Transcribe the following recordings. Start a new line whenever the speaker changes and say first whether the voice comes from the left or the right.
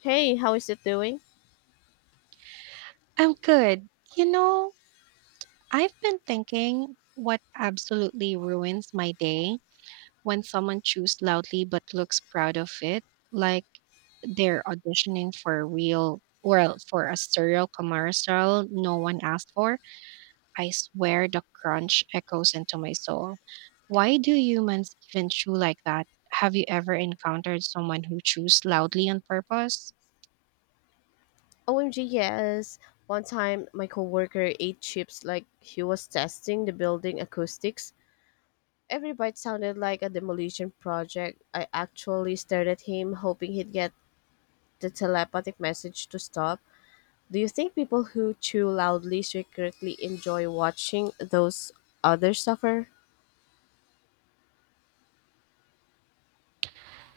left: Hey, how is it doing?
right: I'm good. You know, I've been thinking what absolutely ruins my day when someone chews loudly but looks proud of it, like they're auditioning for a real, well, for a serial commercial no one asked for. I swear the crunch echoes into my soul. Why do humans even chew like that? Have you ever encountered someone who chews loudly on purpose?
left: OMG, yes. One time, my coworker ate chips like he was testing the building acoustics. Every bite sounded like a demolition project. I actually stared at him, hoping he'd get the telepathic message to stop. Do you think people who chew loudly secretly enjoy watching those others suffer?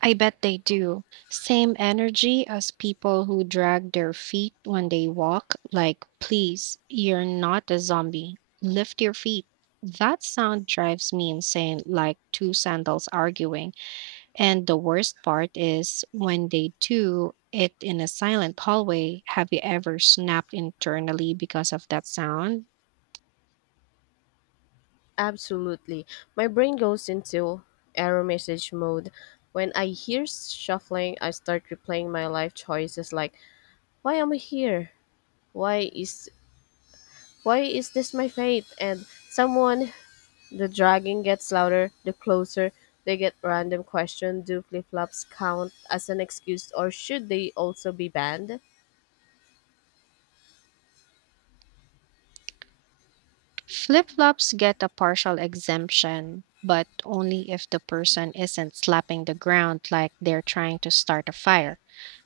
right: I bet they do. Same energy as people who drag their feet when they walk, like, please, you're not a zombie. Lift your feet. That sound drives me insane, like two sandals arguing. And the worst part is when they do it in a silent hallway, have you ever snapped internally because of that sound?
left: Absolutely. My brain goes into error message mode. When I hear shuffling, I start replaying my life choices like, why am I here? Why is why is this my fate? And someone, the dragging gets louder the closer they get. Random question: do flip flops count as an excuse or should they also be banned?
right: Flip flops get a partial exemption, but only if the person isn't slapping the ground like they're trying to start a fire.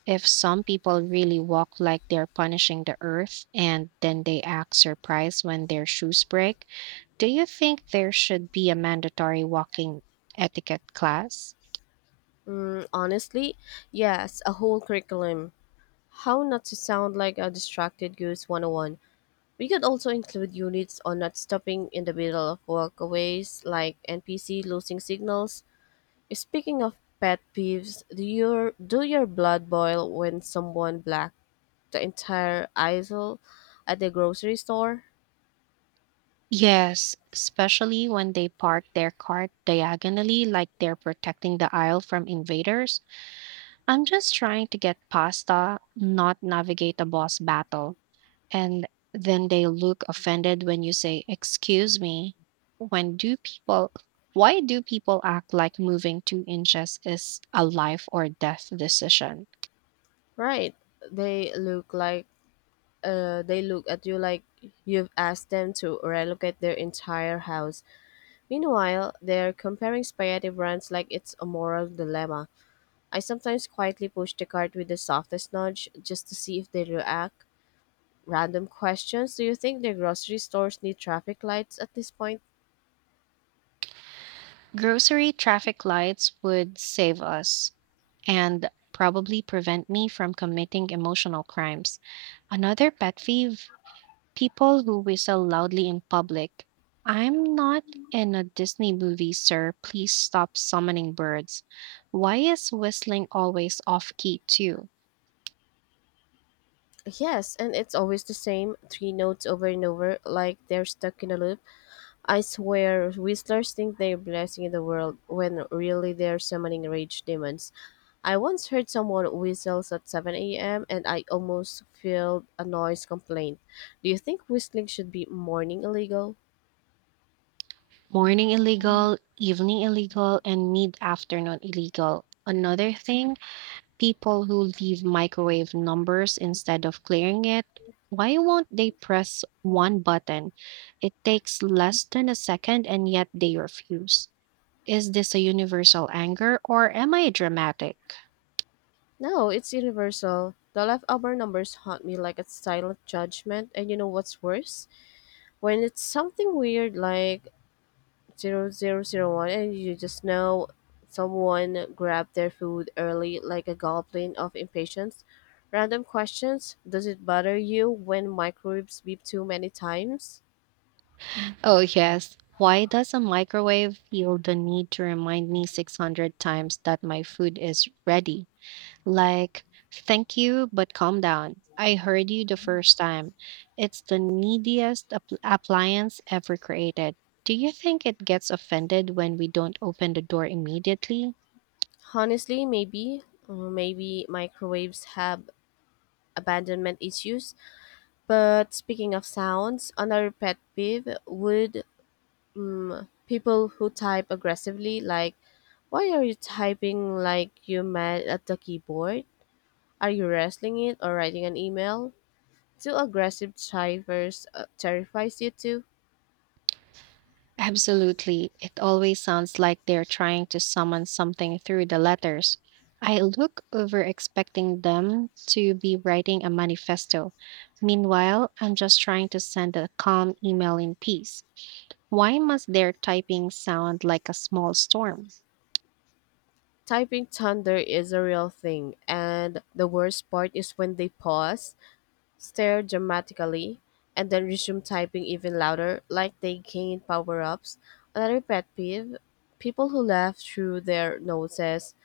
right: If some people really walk like they're punishing the earth and then they act surprised when their shoes break, do you think there should be a mandatory walking etiquette class?
left: Honestly, yes, a whole curriculum. How not to sound like a distracted goose 101. We could also include units on not stopping in the middle of walkaways like NPC losing signals. Speaking of pet peeves, do your blood boil when someone black the entire aisle at the grocery store?
right: Yes, especially when they park their cart diagonally like they're protecting the aisle from invaders. I'm just trying to get pasta, not navigate a boss battle. And then they look offended when you say, excuse me. When do people, why do people act like moving 2 inches is a life or death decision?
left: Right. They look like, they look at you like you've asked them to relocate their entire house. Meanwhile, they're comparing spaghetti brands like it's a moral dilemma. I sometimes quietly push the cart with the softest nudge just to see if they react. Random questions. Do you think the grocery stores need traffic lights at this point?
right: Grocery traffic lights would save us and probably prevent me from committing emotional crimes. Another pet peeve, people who whistle loudly in public. I'm not in a Disney movie, sir. Please stop summoning birds. Why is whistling always off key, too?
left: Yes, and it's always the same three notes over and over, like they're stuck in a loop. I swear, whistlers think they're blessing the world when really they're summoning rage demons. I once heard someone whistles at 7 a.m., and I almost filed a noise complaint. Do you think whistling should be morning illegal?
right: Morning illegal, evening illegal, and mid afternoon illegal. Another thing, people who leave microwave numbers instead of clearing it. Why won't they press one button? It takes less than a second and yet they refuse. Is this a universal anger or am I dramatic?
left: No, it's universal. The leftover numbers haunt me like a silent judgment, and you know what's worse? When it's something weird like 0001, and you just know someone grabbed their food early like a goblet of impatience. Random questions. Does it bother you when microwaves beep too many times?
right: Oh, yes. Why does a microwave feel the need to remind me 600 times that my food is ready? Like, thank you, but calm down. I heard you the first time. It's the neediest appliance ever created. Do you think it gets offended when we don't open the door immediately?
left: Honestly, maybe. Maybe microwaves have abandonment issues. But speaking of sounds, another pet peeve would people who type aggressively, like, why are you typing like you mad at the keyboard? Are you wrestling it or writing an email? Too aggressive typers, terrifies you too.
right: Absolutely. It always sounds like they're trying to summon something through the letters. I look over expecting them to be writing a manifesto. Meanwhile, I'm just trying to send a calm email in peace. Why must their typing sound like a small storm?
left: Typing thunder is a real thing, and the worst part is when they pause, stare dramatically, and then resume typing even louder, like they gained power ups. Another pet peeve, people who laugh through their noses.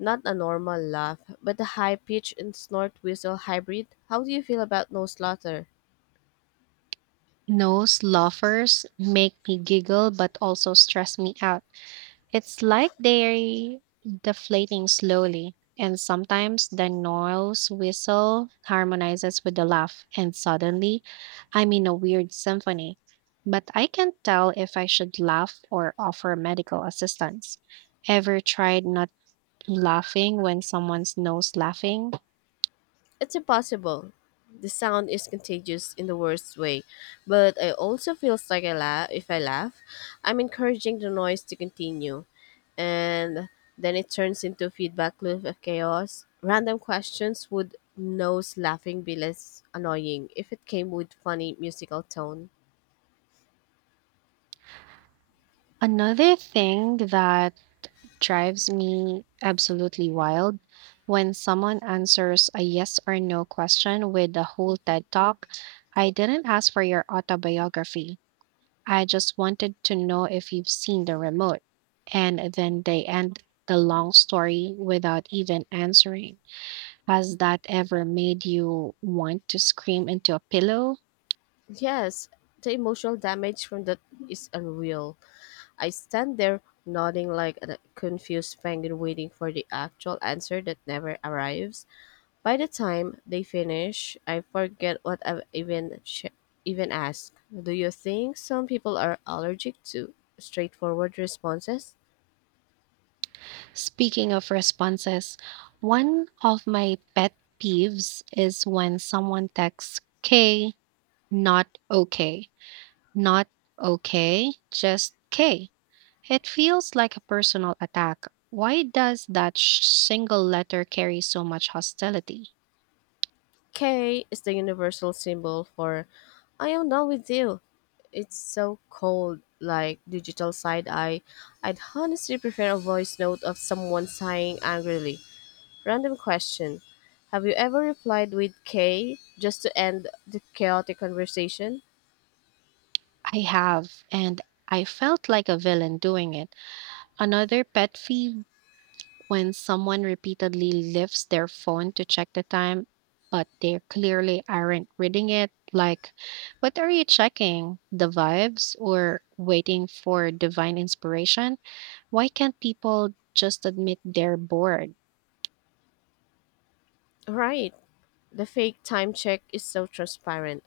left: Not a normal laugh, but a high pitch and snort whistle hybrid. How do you feel about nose slaughter?
right: Those laughers make me giggle but also stress me out. It's like they're deflating slowly, and sometimes the Noel's whistle harmonizes with the laugh, and suddenly I'm in a weird symphony. But I can't tell if I should laugh or offer medical assistance. Ever tried not laughing when someone's nose laughing?
left: It's impossible. The sound is contagious in the worst way, but I also feels like I laugh. If I laugh, I'm encouraging the noise to continue. And then it turns into a feedback loop of chaos. Random questions, would nose laughing be less annoying if it came with funny musical tone.
right: Another thing that drives me absolutely wild when someone answers a yes or no question with a whole TED talk. I didn't ask for your autobiography. I just wanted to know if you've seen the remote. And then they end the long story without even answering. Has that ever made you want to scream into a pillow?
left: Yes, the emotional damage from that is unreal. I stand there nodding like a confused penguin waiting for the actual answer that never arrives. By the time they finish, I forget what I've even asked. Do you think some people are allergic to straightforward responses?
right: Speaking of responses, one of my pet peeves is when someone texts, K. Not okay. Not okay. Just K. It feels like a personal attack. Why does that single letter carry so much hostility?
left: K is the universal symbol for I am done with you. It's so cold, like digital side eye. I'd honestly prefer a voice note of someone sighing angrily. Random question. Have you ever replied with K just to end the chaotic conversation?
right: I have, and I felt like a villain doing it. Another pet peeve, when someone repeatedly lifts their phone to check the time, but they clearly aren't reading it. Like, what are you checking? The vibes or waiting for divine inspiration? Why can't people just admit they're bored?
left: Right. The fake time check is so transparent.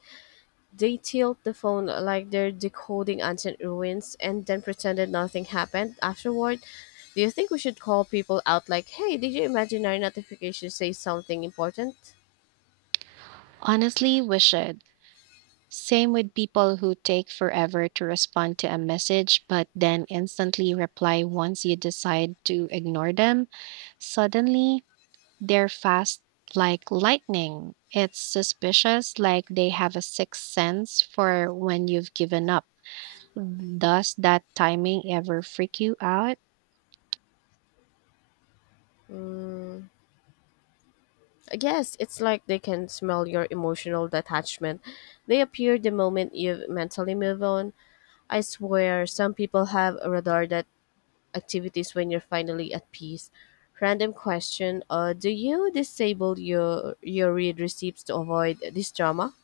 left: They tilt the phone like they're decoding ancient ruins and then pretended nothing happened afterward. Do you think we should call people out like, hey, did your imaginary notification say something important?
right: Honestly, we should. Same with people who take forever to respond to a message, but then instantly reply once you decide to ignore them. Suddenly, they're fast like lightning. It's suspicious, like they have a sixth sense for when you've given up. Does that timing ever freak you out?
left: Yes, it's like they can smell your emotional detachment. They appear the moment you mentally move on. I swear, some people have a radar that activities when you're finally at peace. Random question: do you disable your read receipts to avoid this drama?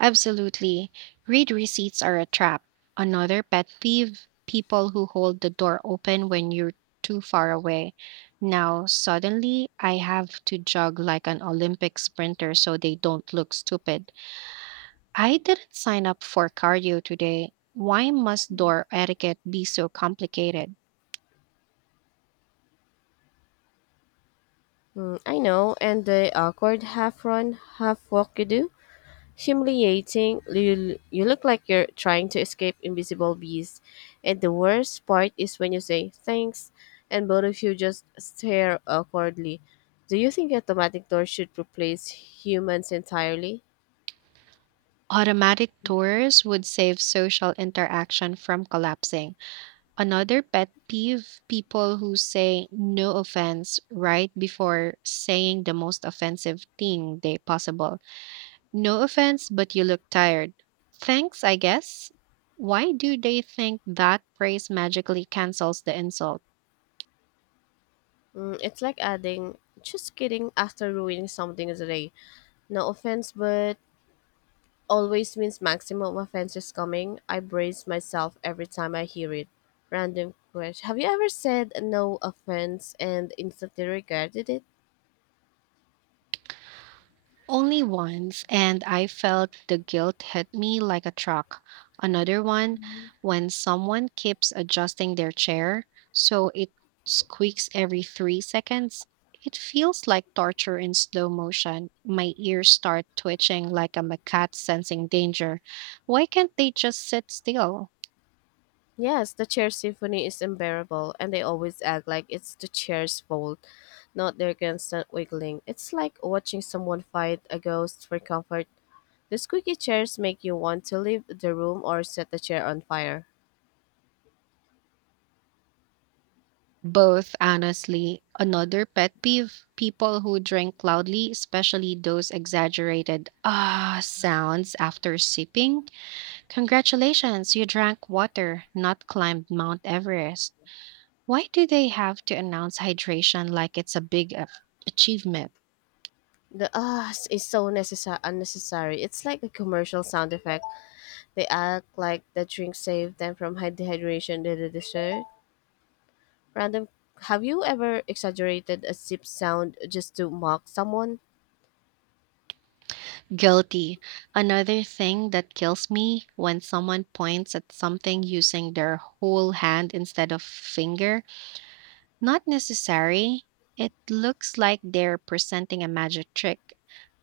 right: Absolutely. Read receipts are a trap. Another pet peeve, people who hold the door open when you're too far away. Now, suddenly, I have to jog like an Olympic sprinter so they don't look stupid. I didn't sign up for cardio today. Why must door etiquette be so complicated?
left: I know, and the awkward half run, half walk you do. Humiliating. You look like you're trying to escape invisible bees. And the worst part is when you say thanks and both of you just stare awkwardly. Do you think automatic doors should replace humans entirely?
right: Automatic doors would save social interaction from collapsing. Another pet peeve, people who say no offense right before saying the most offensive thing they possible. No offense, but you look tired. Thanks, I guess. Why do they think that praise magically cancels the insult?
left: It's like adding, just kidding, after ruining something today. No offense, but always means maximum offense is coming. I brace myself every time I hear it. Random question. Have you ever said no offense and instantly regretted it?
right: Only once, and I felt the guilt hit me like a truck. Another one, when someone keeps adjusting their chair so it squeaks every 3 seconds. It feels like torture in slow motion. My ears start twitching like I'm a cat sensing danger. Why can't they just sit still?
left: Yes, the chair symphony is unbearable, and they always act like it's the chair's fault, not their constant wiggling. It's like watching someone fight a ghost for comfort. The squeaky chairs make you want to leave the room or set the chair on fire.
right: Both, honestly. Another pet peeve, people who drink loudly, especially those exaggerated ah sounds after sipping. Congratulations, you drank water, not climbed Mount Everest. Why do they have to announce hydration like it's a big achievement?
left: The ah is so necessary, unnecessary. It's like a commercial sound effect. They act like the drink saved them from dehydration to the dessert. Random. Have you ever exaggerated a sip sound just to mock someone?
right: Guilty. Another thing that kills me when someone points at something using their whole hand instead of finger. Not necessary. It looks like they're presenting a magic trick.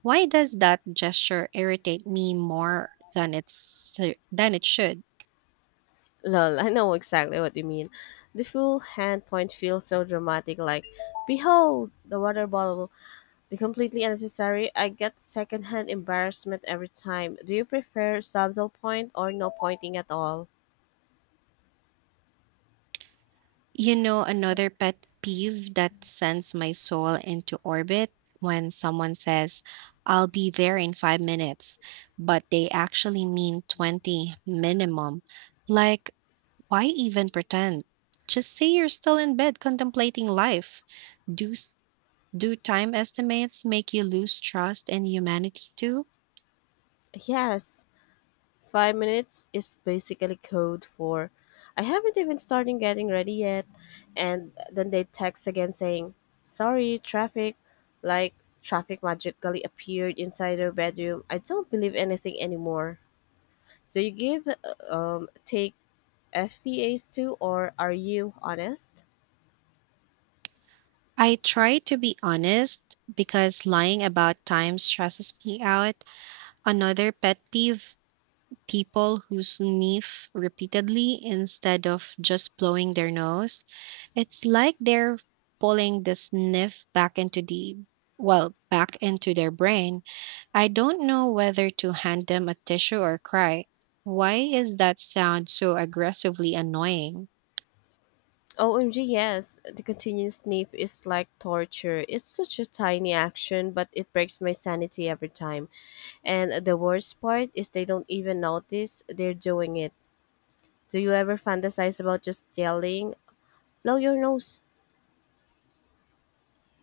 right: Why does that gesture irritate me more than it should?
left: Lol, I know exactly what you mean. The full hand point feels so dramatic, like, behold, the water bottle. The completely unnecessary, I get secondhand embarrassment every time. Do you prefer subtle point or no pointing at all?
right: You know, another pet peeve that sends my soul into orbit when someone says, I'll be there in 5 minutes, but they actually mean 20 minimum. Like, why even pretend? Just say you're still in bed contemplating life. Do, s- do time estimates make you lose trust in humanity too?
left: Yes, 5 minutes is basically code for I haven't even started getting ready yet. And then they text again saying, sorry, traffic. Like traffic magically appeared inside their bedroom. I don't believe anything anymore. Do you give, take FTAs too, or are you honest?
right: I try to be honest because lying about time stresses me out. Another pet peeve, people who sniff repeatedly instead of just blowing their nose. It's like they're pulling the sniff back into the well, back into their brain. I don't know whether to hand them a tissue or cry. Why is that sound so aggressively annoying?
left: OMG, yes. The continuous sniff is like torture. It's such a tiny action, but it breaks my sanity every time. And the worst part is they don't even notice they're doing it. Do you ever fantasize about just yelling, blow your nose?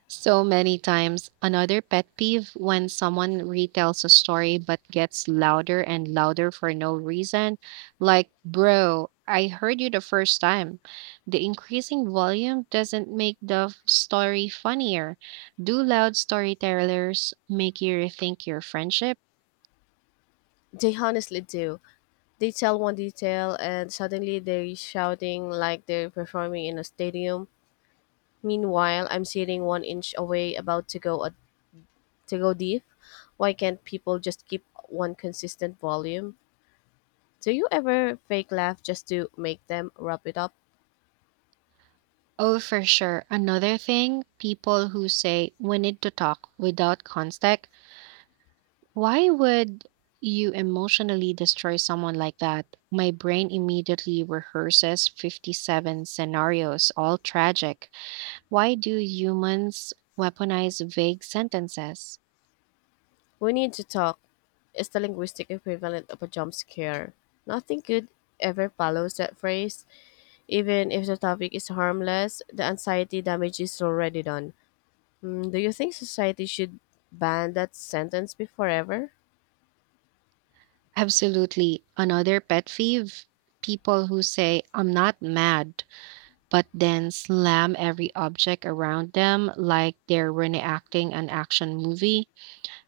right: So many times. Another pet peeve, when someone retells a story but gets louder and louder for no reason. Like, bro, I heard you the first time. The increasing volume doesn't make the story funnier. Do loud storytellers make you rethink your friendship?
left: They honestly do. They tell one detail and suddenly they're shouting like they're performing in a stadium. Meanwhile, I'm sitting one inch away about to go deep. Why can't people just keep one consistent volume? Do you ever fake laugh just to make them wrap it up?
right: Oh, for sure. Another thing, people who say we need to talk without context. Why would you emotionally destroy someone like that? My brain immediately rehearses 57 scenarios, all tragic. Why do humans weaponize vague sentences?
left: We need to talk is the linguistic equivalent of a jump scare. Nothing good ever follows that phrase. Even if the topic is harmless, the anxiety damage is already done. Do you think society should ban that sentence be forever?
right: Absolutely. Another pet peeve, people who say, I'm not mad, but then slam every object around them like they're reenacting an action movie.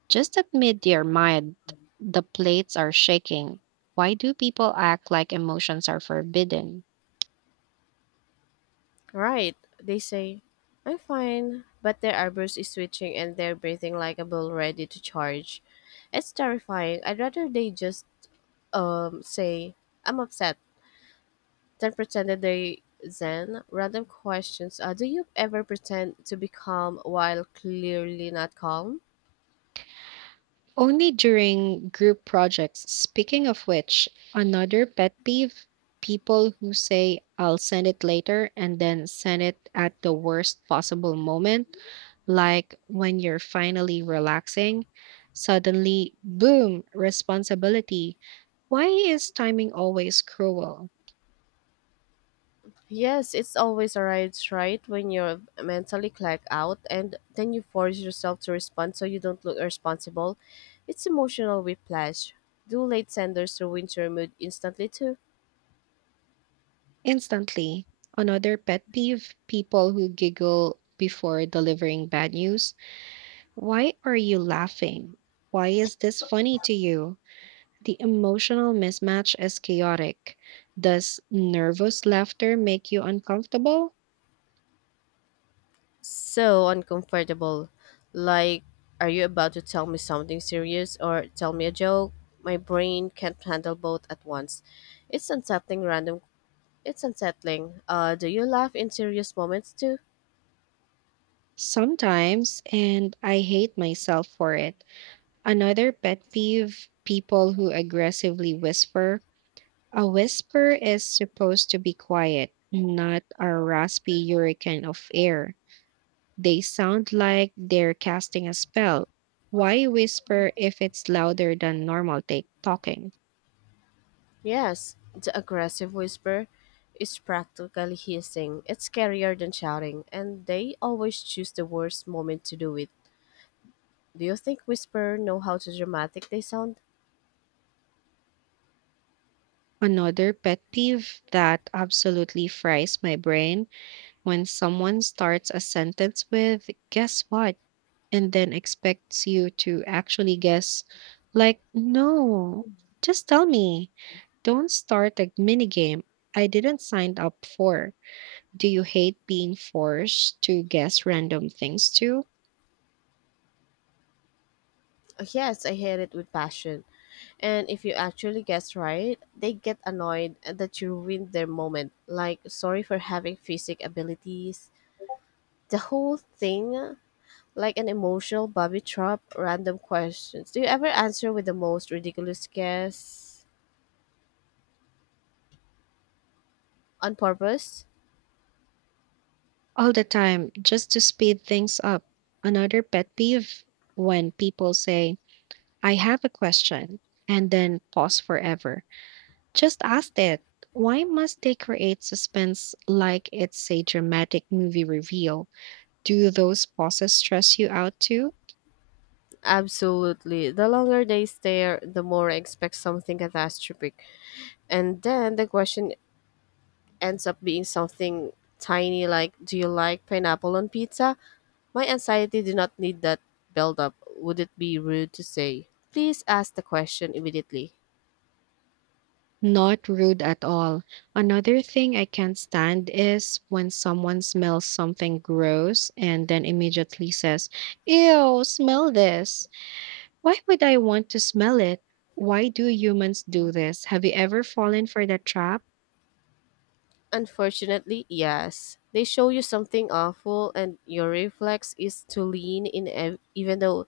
right: Just admit your mind. The plates are shaking. Why do people act like emotions are forbidden?
left: Right, they say, I'm fine, but their eyebrows is twitching and they're breathing like a bull ready to charge. It's terrifying. I'd rather they just say, I'm upset then pretended they then random questions, do you ever pretend to be calm while clearly not calm.
right: Only during group projects. Speaking of which, another pet peeve, people who say, I'll send it later, and then send it at the worst possible moment, like when you're finally relaxing. Suddenly, boom, responsibility. Why is timing always cruel?
left: Yes, it's always arrives right when you're mentally clacked out and then you force yourself to respond so you don't look irresponsible. It's emotional whiplash. Do late senders ruin your mood instantly too?
right: Instantly. Another pet peeve, people who giggle before delivering bad news. Why are you laughing? Why is this funny to you? The emotional mismatch is chaotic. Does nervous laughter make you uncomfortable?
left: So uncomfortable. Like, are you about to tell me something serious or tell me a joke? My brain can't handle both at once. It's unsettling. Random it's unsettling. Do you laugh in serious moments too?
right: Sometimes, and I hate myself for it. Another pet peeve, people who aggressively whisper. A whisper is supposed to be quiet, not a raspy hurricane of air. They sound like they're casting a spell. Why whisper if it's louder than normal take talking?
left: Yes. The aggressive whisper is practically hissing. It's scarier than shouting, and they always choose the worst moment to do it. Do you think whisper know how to dramatic they sound?
right: Another pet peeve that absolutely fries my brain when someone starts a sentence with, guess what? And then expects you to actually guess. Like, no, just tell me. Don't start a mini game I didn't sign up for. Do you hate being forced to guess random things too?
left: Yes, I hate it with passion. And if you actually guess right, they get annoyed that you ruined their moment. Like, sorry for having physic abilities. The whole thing, like an emotional bobby trap. Random questions. Do you ever answer with the most ridiculous guess on purpose?
right: All the time, just to speed things up. Another pet peeve, when people say, I have a question, and then pause forever. Just ask it. Why must they create suspense like it's a dramatic movie reveal? Do those pauses stress you out too?
left: Absolutely. The longer they stare, the more I expect something catastrophic. And then the question ends up being something tiny like, do you like pineapple on pizza? My anxiety did not need that buildup. Would it be rude to say, please ask the question immediately?
right: Not rude at all. Another thing I can't stand is when someone smells something gross and then immediately says, ew, smell this. Why would I want to smell it? Why do humans do this? Have you ever fallen for that trap?
left: Unfortunately, yes. They show you something awful, and your reflex is to lean in, even though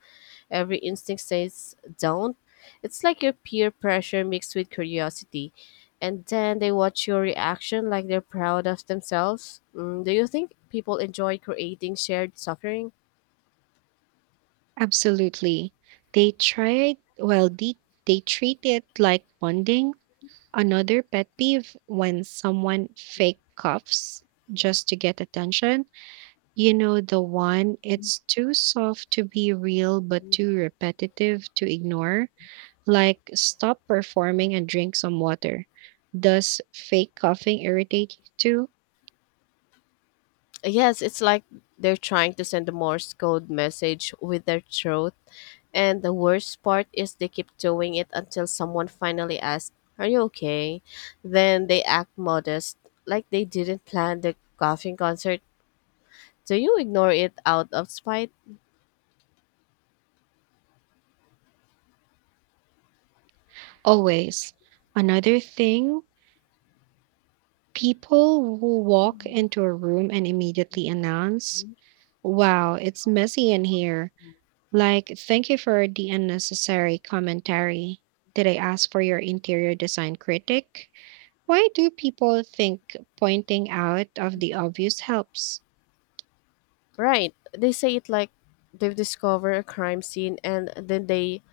left: every instinct says don't. It's like your peer pressure mixed with curiosity. And then they watch your reaction like they're proud of themselves. Do you think people enjoy creating shared suffering?
right: Absolutely. They tried, well, they treat it like bonding. Another pet peeve, when someone fake coughs just to get attention. You know, the one, it's too soft to be real, but too repetitive to ignore. Like, stop performing and drink some water. Does fake coughing irritate you too?
left: Yes, it's like they're trying to send a Morse code message with their throat. And the worst part is they keep doing it until someone finally asks, are you okay? Then they act modest, like they didn't plan the coughing concert. Do you ignore it out of spite?
right: Always. Another thing, people who walk into a room and immediately announce, wow, it's messy in here. Like, thank you for the unnecessary commentary. Did I ask for your interior design critic? Why do people think pointing out of the obvious helps?
left: Right. They say it like they've discovered a crime scene and then they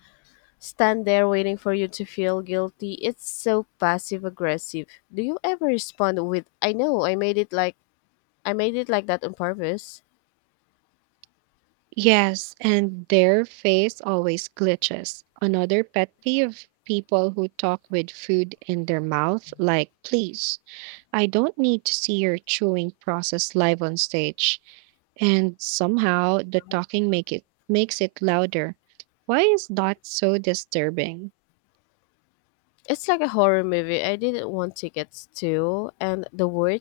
left: stand there waiting for you to feel guilty. It's so passive aggressive. Do you ever respond with, I know, I made it like that on purpose.
right: Yes, and their face always glitches. Another pet peeve, people who talk with food in their mouth, like, please, I don't need to see your chewing process live on stage. And somehow the talking makes it louder. Why is that so disturbing?
left: It's like a horror movie. I didn't want tickets to. And the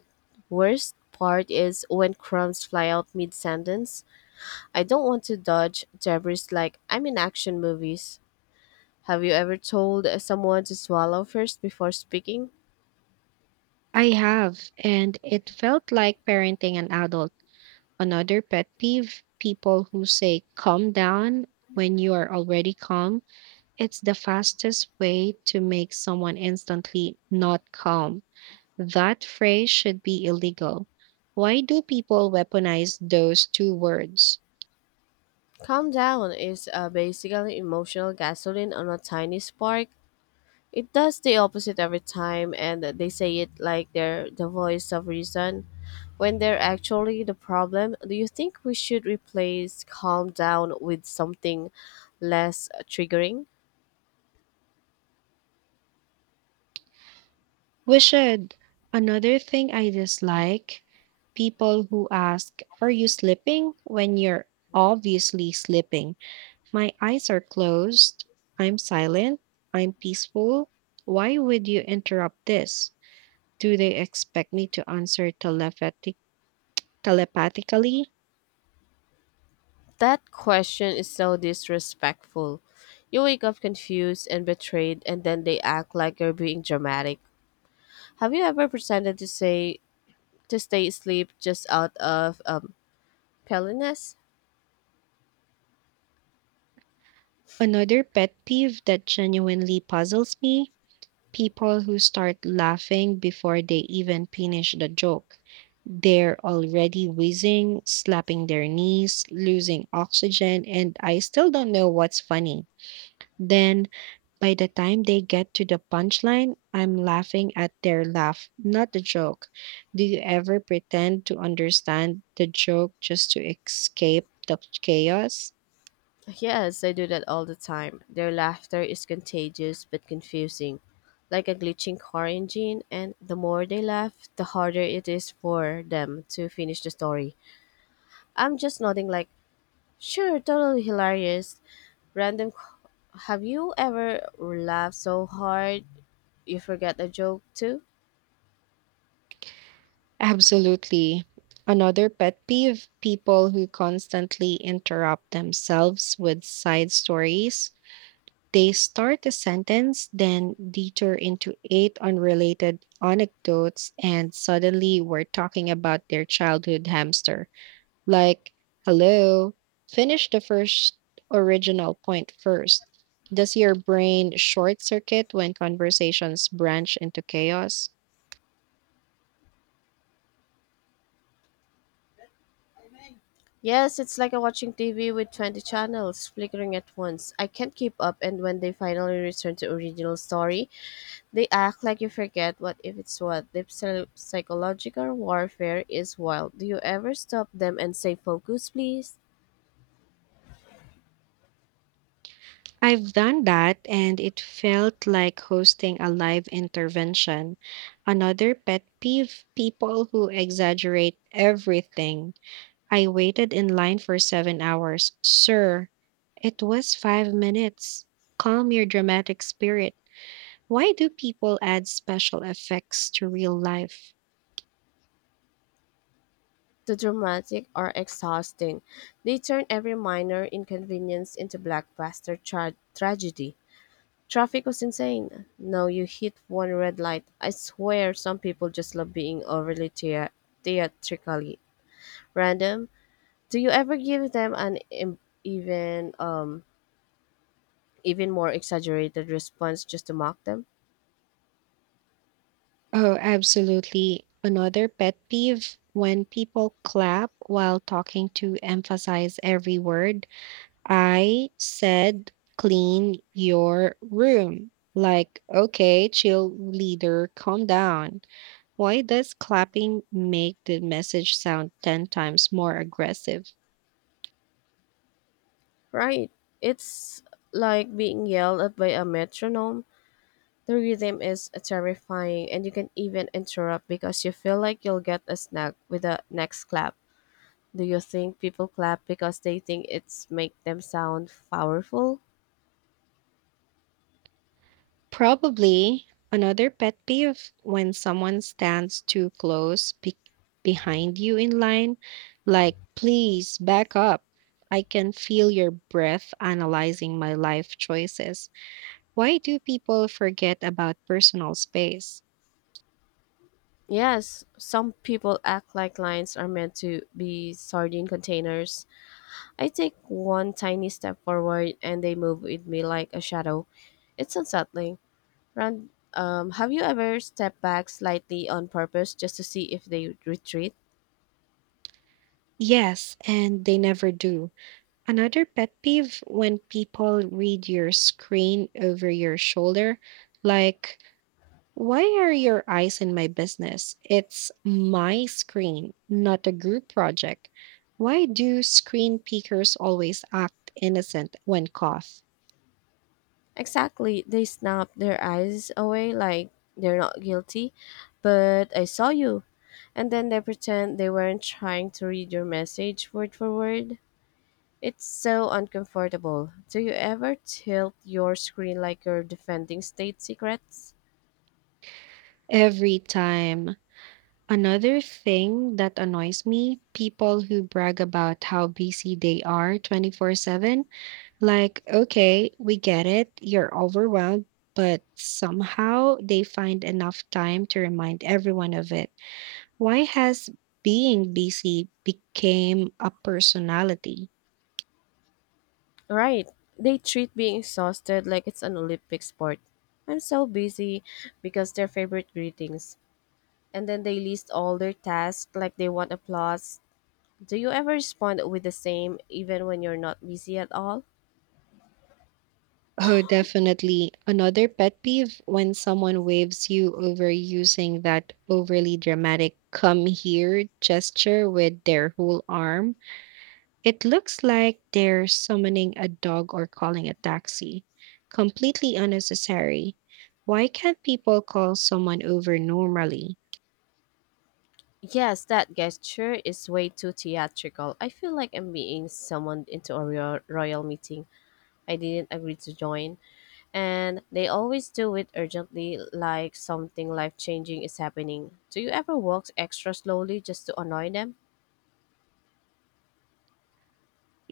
left: worst part is when crumbs fly out mid sentence. I don't want to dodge debris like I'm in action movies. Have you ever told someone to swallow first before speaking?
right: I have, and it felt like parenting an adult. Another pet peeve, people who say calm down when you are already calm. It's the fastest way to make someone instantly not calm. That phrase should be illegal. Why do people weaponize those two words?
left: Calm down is, basically emotional gasoline on a tiny spark. It does the opposite every time, and they say it like they're the voice of reason when they're actually the problem. Do you think we should replace calm down with something less triggering?
right: We should. Another thing I dislike, people who ask, "Are you sleeping?" when you're obviously sleeping. My eyes are closed. I'm silent. I'm peaceful. Why would you interrupt this? Do they expect me to answer telepathically?
left: That question is so disrespectful. You wake up confused and betrayed, and then they act like you're being dramatic. Have you ever pretended to say to stay asleep just out of pelliness?
right: Another pet peeve that genuinely puzzles me, people who start laughing before they even finish the joke. They're already wheezing, slapping their knees, losing oxygen, and I still don't know what's funny. Then, by the time they get to the punchline, I'm laughing at their laugh, not the joke. Do you ever pretend to understand the joke just to escape the chaos?
left: Yes, I do that all the time. Their laughter is contagious but confusing, like a glitching car engine, and the more they laugh, the harder it is for them to finish the story. I'm just nodding, like, sure, totally hilarious. Random. c- Have you ever laughed so hard you forget the joke too?
right: Absolutely. Another pet peeve, people who constantly interrupt themselves with side stories. They start a sentence, then detour into eight unrelated anecdotes, and suddenly we're talking about their childhood hamster. Like, hello, finish the first original point first. Does your brain short circuit when conversations branch into chaos?
left: Yes, it's like a watching TV with 20 channels flickering at once. I can't keep up, and when they finally return to original story, they act like you forget what if it's what. The psychological warfare is wild. Do you ever stop them and say, focus, please?
right: I've done that, and it felt like hosting a live intervention. Another pet peeve, people who exaggerate everything. I waited in line for 7 hours. Sir, it was 5 minutes. Calm your dramatic spirit. Why do people add special effects to real life?
left: The dramatic are exhausting. They turn every minor inconvenience into blockbuster tragedy. Traffic was insane. No, you hit one red light. I swear some people just love being overly theatrically random. Do you ever give them an even more exaggerated response just to mock them?
right: Oh, absolutely. Another pet peeve when people clap while talking to emphasize every word. I said, clean your room. Like, okay, chill, leader, calm down. Why does clapping make the message sound 10 times more aggressive?
left: Right. It's like being yelled at by a metronome. The rhythm is terrifying, and you can even interrupt because you feel like you'll get a snack with the next clap. Do you think people clap because they think it's make them sound powerful?
right: Probably another pet peeve when someone stands too close behind you in line, like, please back up. I can feel your breath analyzing my life choices. Why do people forget about personal space?
left: Yes, some people act like lines are meant to be sardine containers. I take one tiny step forward and they move with me like a shadow. It's unsettling. Have you ever stepped back slightly on purpose just to see if they retreat?
right: Yes, and they never do. Another pet peeve when people read your screen over your shoulder, like, why are your eyes in my business? It's my screen, not a group project. Why do screen peekers always act innocent when caught?
left: Exactly. They snap their eyes away like they're not guilty, but I saw you. And then they pretend they weren't trying to read your message word for word. It's so uncomfortable. Do you ever tilt your screen like you're defending state secrets?
right: Every time. Another thing that annoys me, people who brag about how busy they are 24/7. Like, okay, we get it, you're overwhelmed, but somehow they find enough time to remind everyone of it. Why has being busy became a personality?
left: Right. They treat being exhausted like it's an Olympic sport. I'm so busy because their favorite greetings, and then they list all their tasks like they want applause. Do you ever respond with the same even when you're not busy at all?
right: Oh, definitely. Another pet peeve when someone waves you over using that overly dramatic come here gesture with their whole arm. It looks like they're summoning a dog or calling a taxi. Completely unnecessary. Why can't people call someone over normally?
left: Yes, that gesture is way too theatrical. I feel like I'm being summoned into a royal meeting I didn't agree to join. And they always do it urgently, like something life changing is happening. Do you ever walk extra slowly just to annoy them?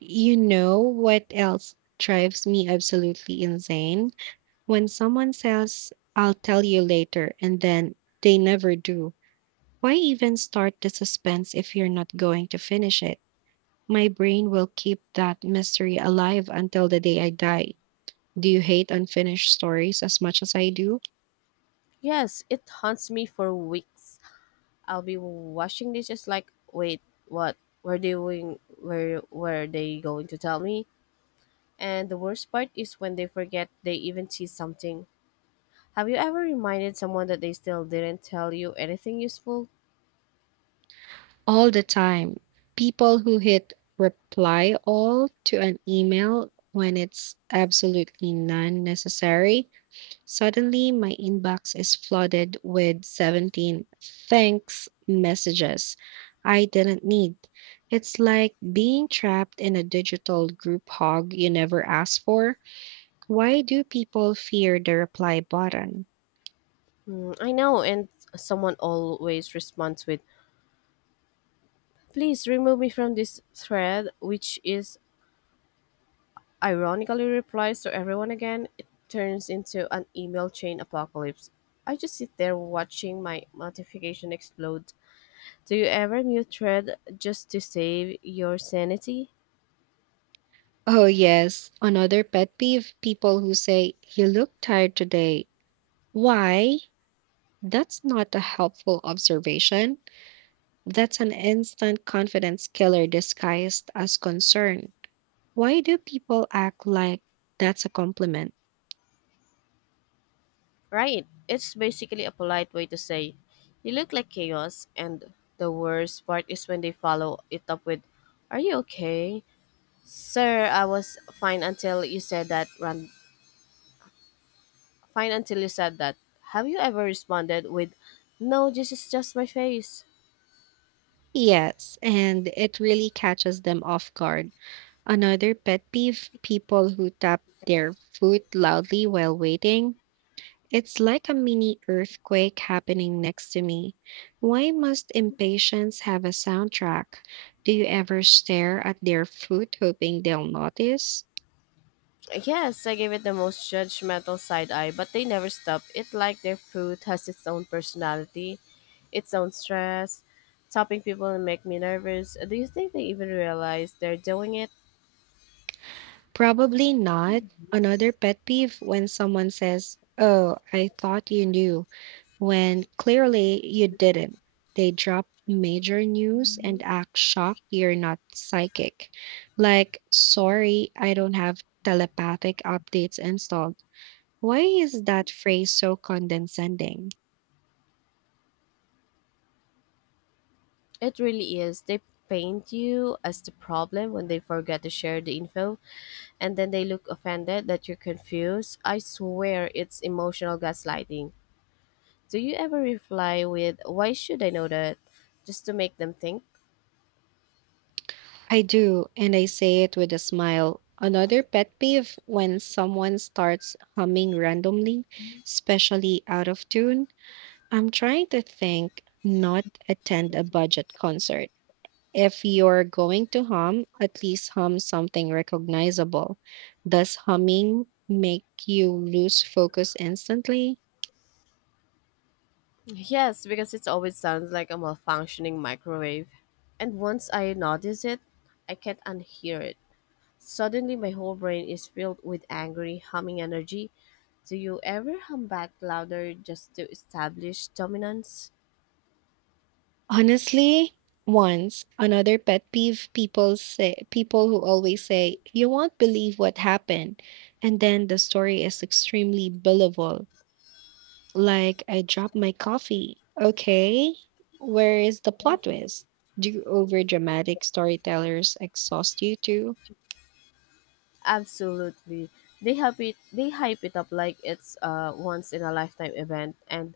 right: You know what else drives me absolutely insane? When someone says, "I'll tell you later," and then they never do. Why even start the suspense if you're not going to finish it? My brain will keep that mystery alive until the day I die. Do you hate unfinished stories as much as I do?
left: Yes, it haunts me for weeks. I'll be washing dishes like, wait, what? Were they doing? Were they going to tell me? And the worst part is when they forget they even see something. Have you ever reminded someone that they still didn't tell you anything useful?
right: All the time. People who hit reply all to an email when it's absolutely non necessary. Suddenly, my inbox is flooded with 17 thanks messages I didn't need. It's like being trapped in a digital group hog you never asked for. Why do people fear the reply button?
left: Hmm, I know, and someone always responds with, "Please remove me from this thread," which is ironically replies to everyone again. It turns into an email chain apocalypse. I just sit there watching my notification explode. Do you ever mute thread just to save your sanity?
right: Oh, yes. Another pet peeve, people who say, "You look tired today." Why? That's not a helpful observation. That's an instant confidence killer disguised as concern. Why do people act like that's a compliment?
left: Right. It's basically a polite way to say, you look like chaos, and the worst part is when they follow it up with, are you okay? Sir, I was fine until you said that. Run Fine until you said that. Have you ever responded with, no, this is just my face?
right: Yes, and it really catches them off guard. Another pet peeve, people who tap their foot loudly while waiting. It's like a mini earthquake happening next to me. Why must impatience have a soundtrack? Do you ever stare at their foot hoping they'll notice?
left: Yes, I gave it the most judgmental side eye, but they never stop. It like their food has its own personality, its own stress. Topping people make me nervous. Do you think they even realize they're doing it?
right: Probably not. Another pet peeve when someone says, "Oh, I thought you knew," when clearly you didn't. They drop major news and act shocked you're not psychic. Like, sorry, I don't have telepathic updates installed. Why is that phrase so condescending?
left: It really is. They paint you as the problem when they forget to share the info, and then they look offended that you're confused. I swear it's emotional gaslighting. Do you ever reply with, why should I know that? Just to make them think?
right: I do, and I say it with a smile. Another pet peeve when someone starts humming randomly, especially out of tune. I'm trying to think, not attend a budget concert. If you're going to hum, at least hum something recognizable. Does humming make you lose focus instantly?
left: Yes, because it always sounds like a malfunctioning microwave. And once I notice it, I can't unhear it. Suddenly, my whole brain is filled with angry, humming energy. Do you ever hum back louder just to establish dominance?
right: Honestly, once another pet peeve people who always say you won't believe what happened, and then the story is extremely believable. Like, I dropped my coffee. Okay, where is the plot twist? Do overdramatic storytellers exhaust you too?
left: Absolutely. They hype it up like it's a once in a lifetime event, and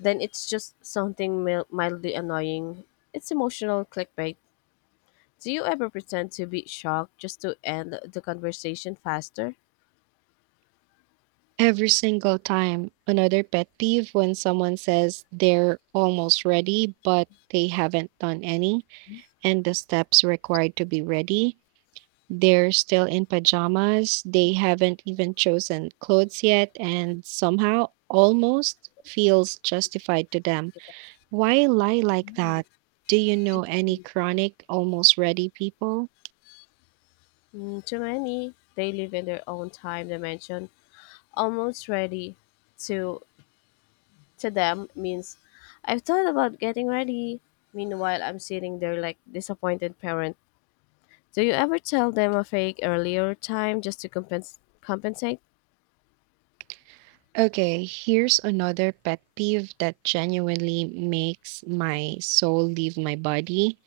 left: then it's just something mildly annoying. It's emotional clickbait. Do you ever pretend to be shocked just to end the conversation faster?
right: Every single time. Another pet peeve when someone says they're almost ready, but they haven't done any, and the steps required to be ready. They're still in pajamas, they haven't even chosen clothes yet, and somehow almost feels justified to them. Why lie like that? Do you know any chronic, almost ready people?
left: Mm, too many. They live in their own time dimension, almost ready. To to them means I've thought about getting ready. Meanwhile, I'm sitting there like disappointed parent. Do you ever tell them a fake earlier time just to compensate?
right: Okay, here's another pet peeve that genuinely makes my soul leave my body.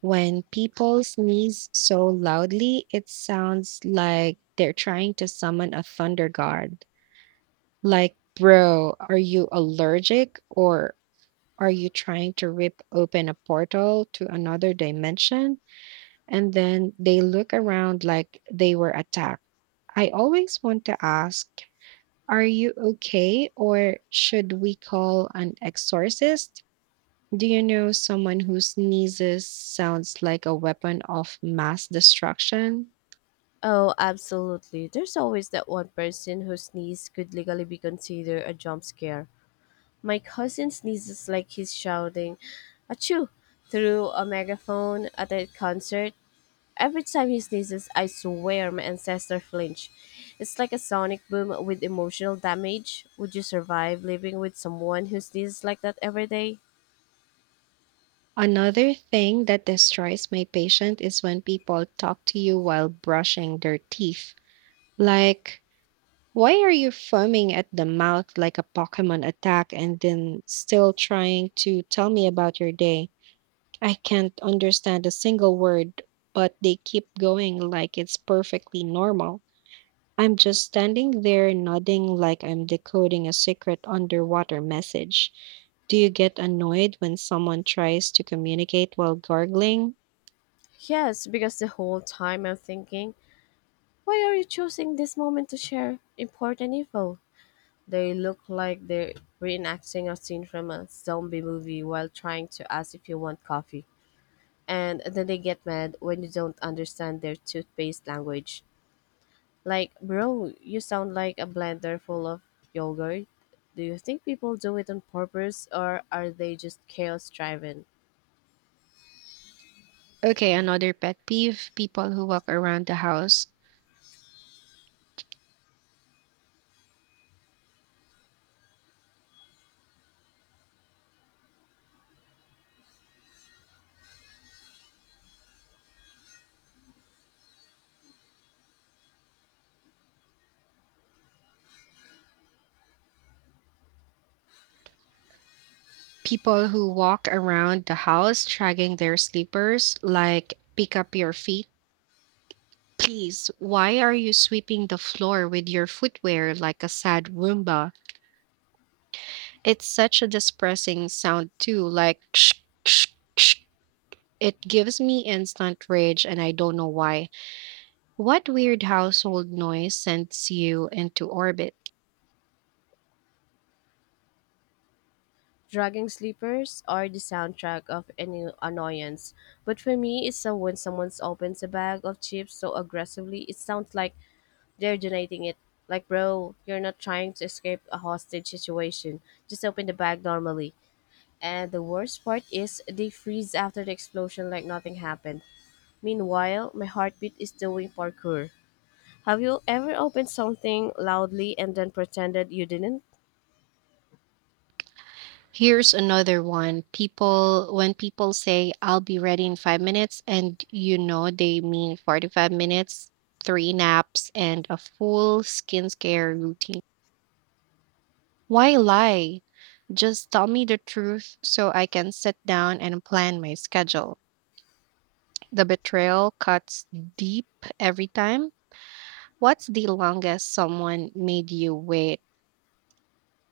right: When people sneeze so loudly, it sounds like they're trying to summon a thunder god. Like, bro, are you allergic, or are you trying to rip open a portal to another dimension? And then they look around like they were attacked. I always want to ask, are you okay? Or should we call an exorcist? Do you know someone who sneezes sounds like a weapon of mass destruction?
left: Oh, absolutely. There's always that one person whose sneeze could legally be considered a jump scare. My cousin sneezes like he's shouting, achoo, through a megaphone at a concert. Every time he sneezes, I swear my ancestor flinch. It's like a sonic boom with emotional damage. Would you survive living with someone who sneezes like that every day?
right: Another thing that destroys my patient is when people talk to you while brushing their teeth. Like, why are you foaming at the mouth like a Pokemon attack and then still trying to tell me about your day? I can't understand a single word, but they keep going like it's perfectly normal. I'm just standing there nodding like I'm decoding a secret underwater message. Do you get annoyed when someone tries to communicate while gargling?
left: Yes, because the whole time I'm thinking, why are you choosing this moment to share important info? They look like they're reenacting a scene from a zombie movie while trying to ask if you want coffee, and then they get mad when you don't understand their toothpaste language. Like, bro, you sound like a blender full of yogurt. Do you think people do it on purpose or are they just chaos driven?
right: Okay, another pet peeve, People who walk around the house dragging their slippers, like, pick up your feet. Please, why are you sweeping the floor with your footwear like a sad Roomba? It's such a depressing sound, too, like ksh, ksh, ksh. It gives me instant rage, and I don't know why. What weird household noise sends you into orbit?
left: Dragging sleepers are the soundtrack of any annoyance. But for me, it's when someone opens a bag of chips so aggressively, it sounds like they're donating it. Like, bro, you're not trying to escape a hostage situation. Just open the bag normally. And the worst part is they freeze after the explosion like nothing happened. Meanwhile, my heartbeat is doing parkour. Have you ever opened something loudly and then pretended you didn't?
right: Here's another one. When people say, "I'll be ready in 5 minutes," and you know they mean 45 minutes, three naps, and a full skincare routine. Why lie? Just tell me the truth so I can sit down and plan my schedule. The betrayal cuts deep every time. What's the longest someone made you wait?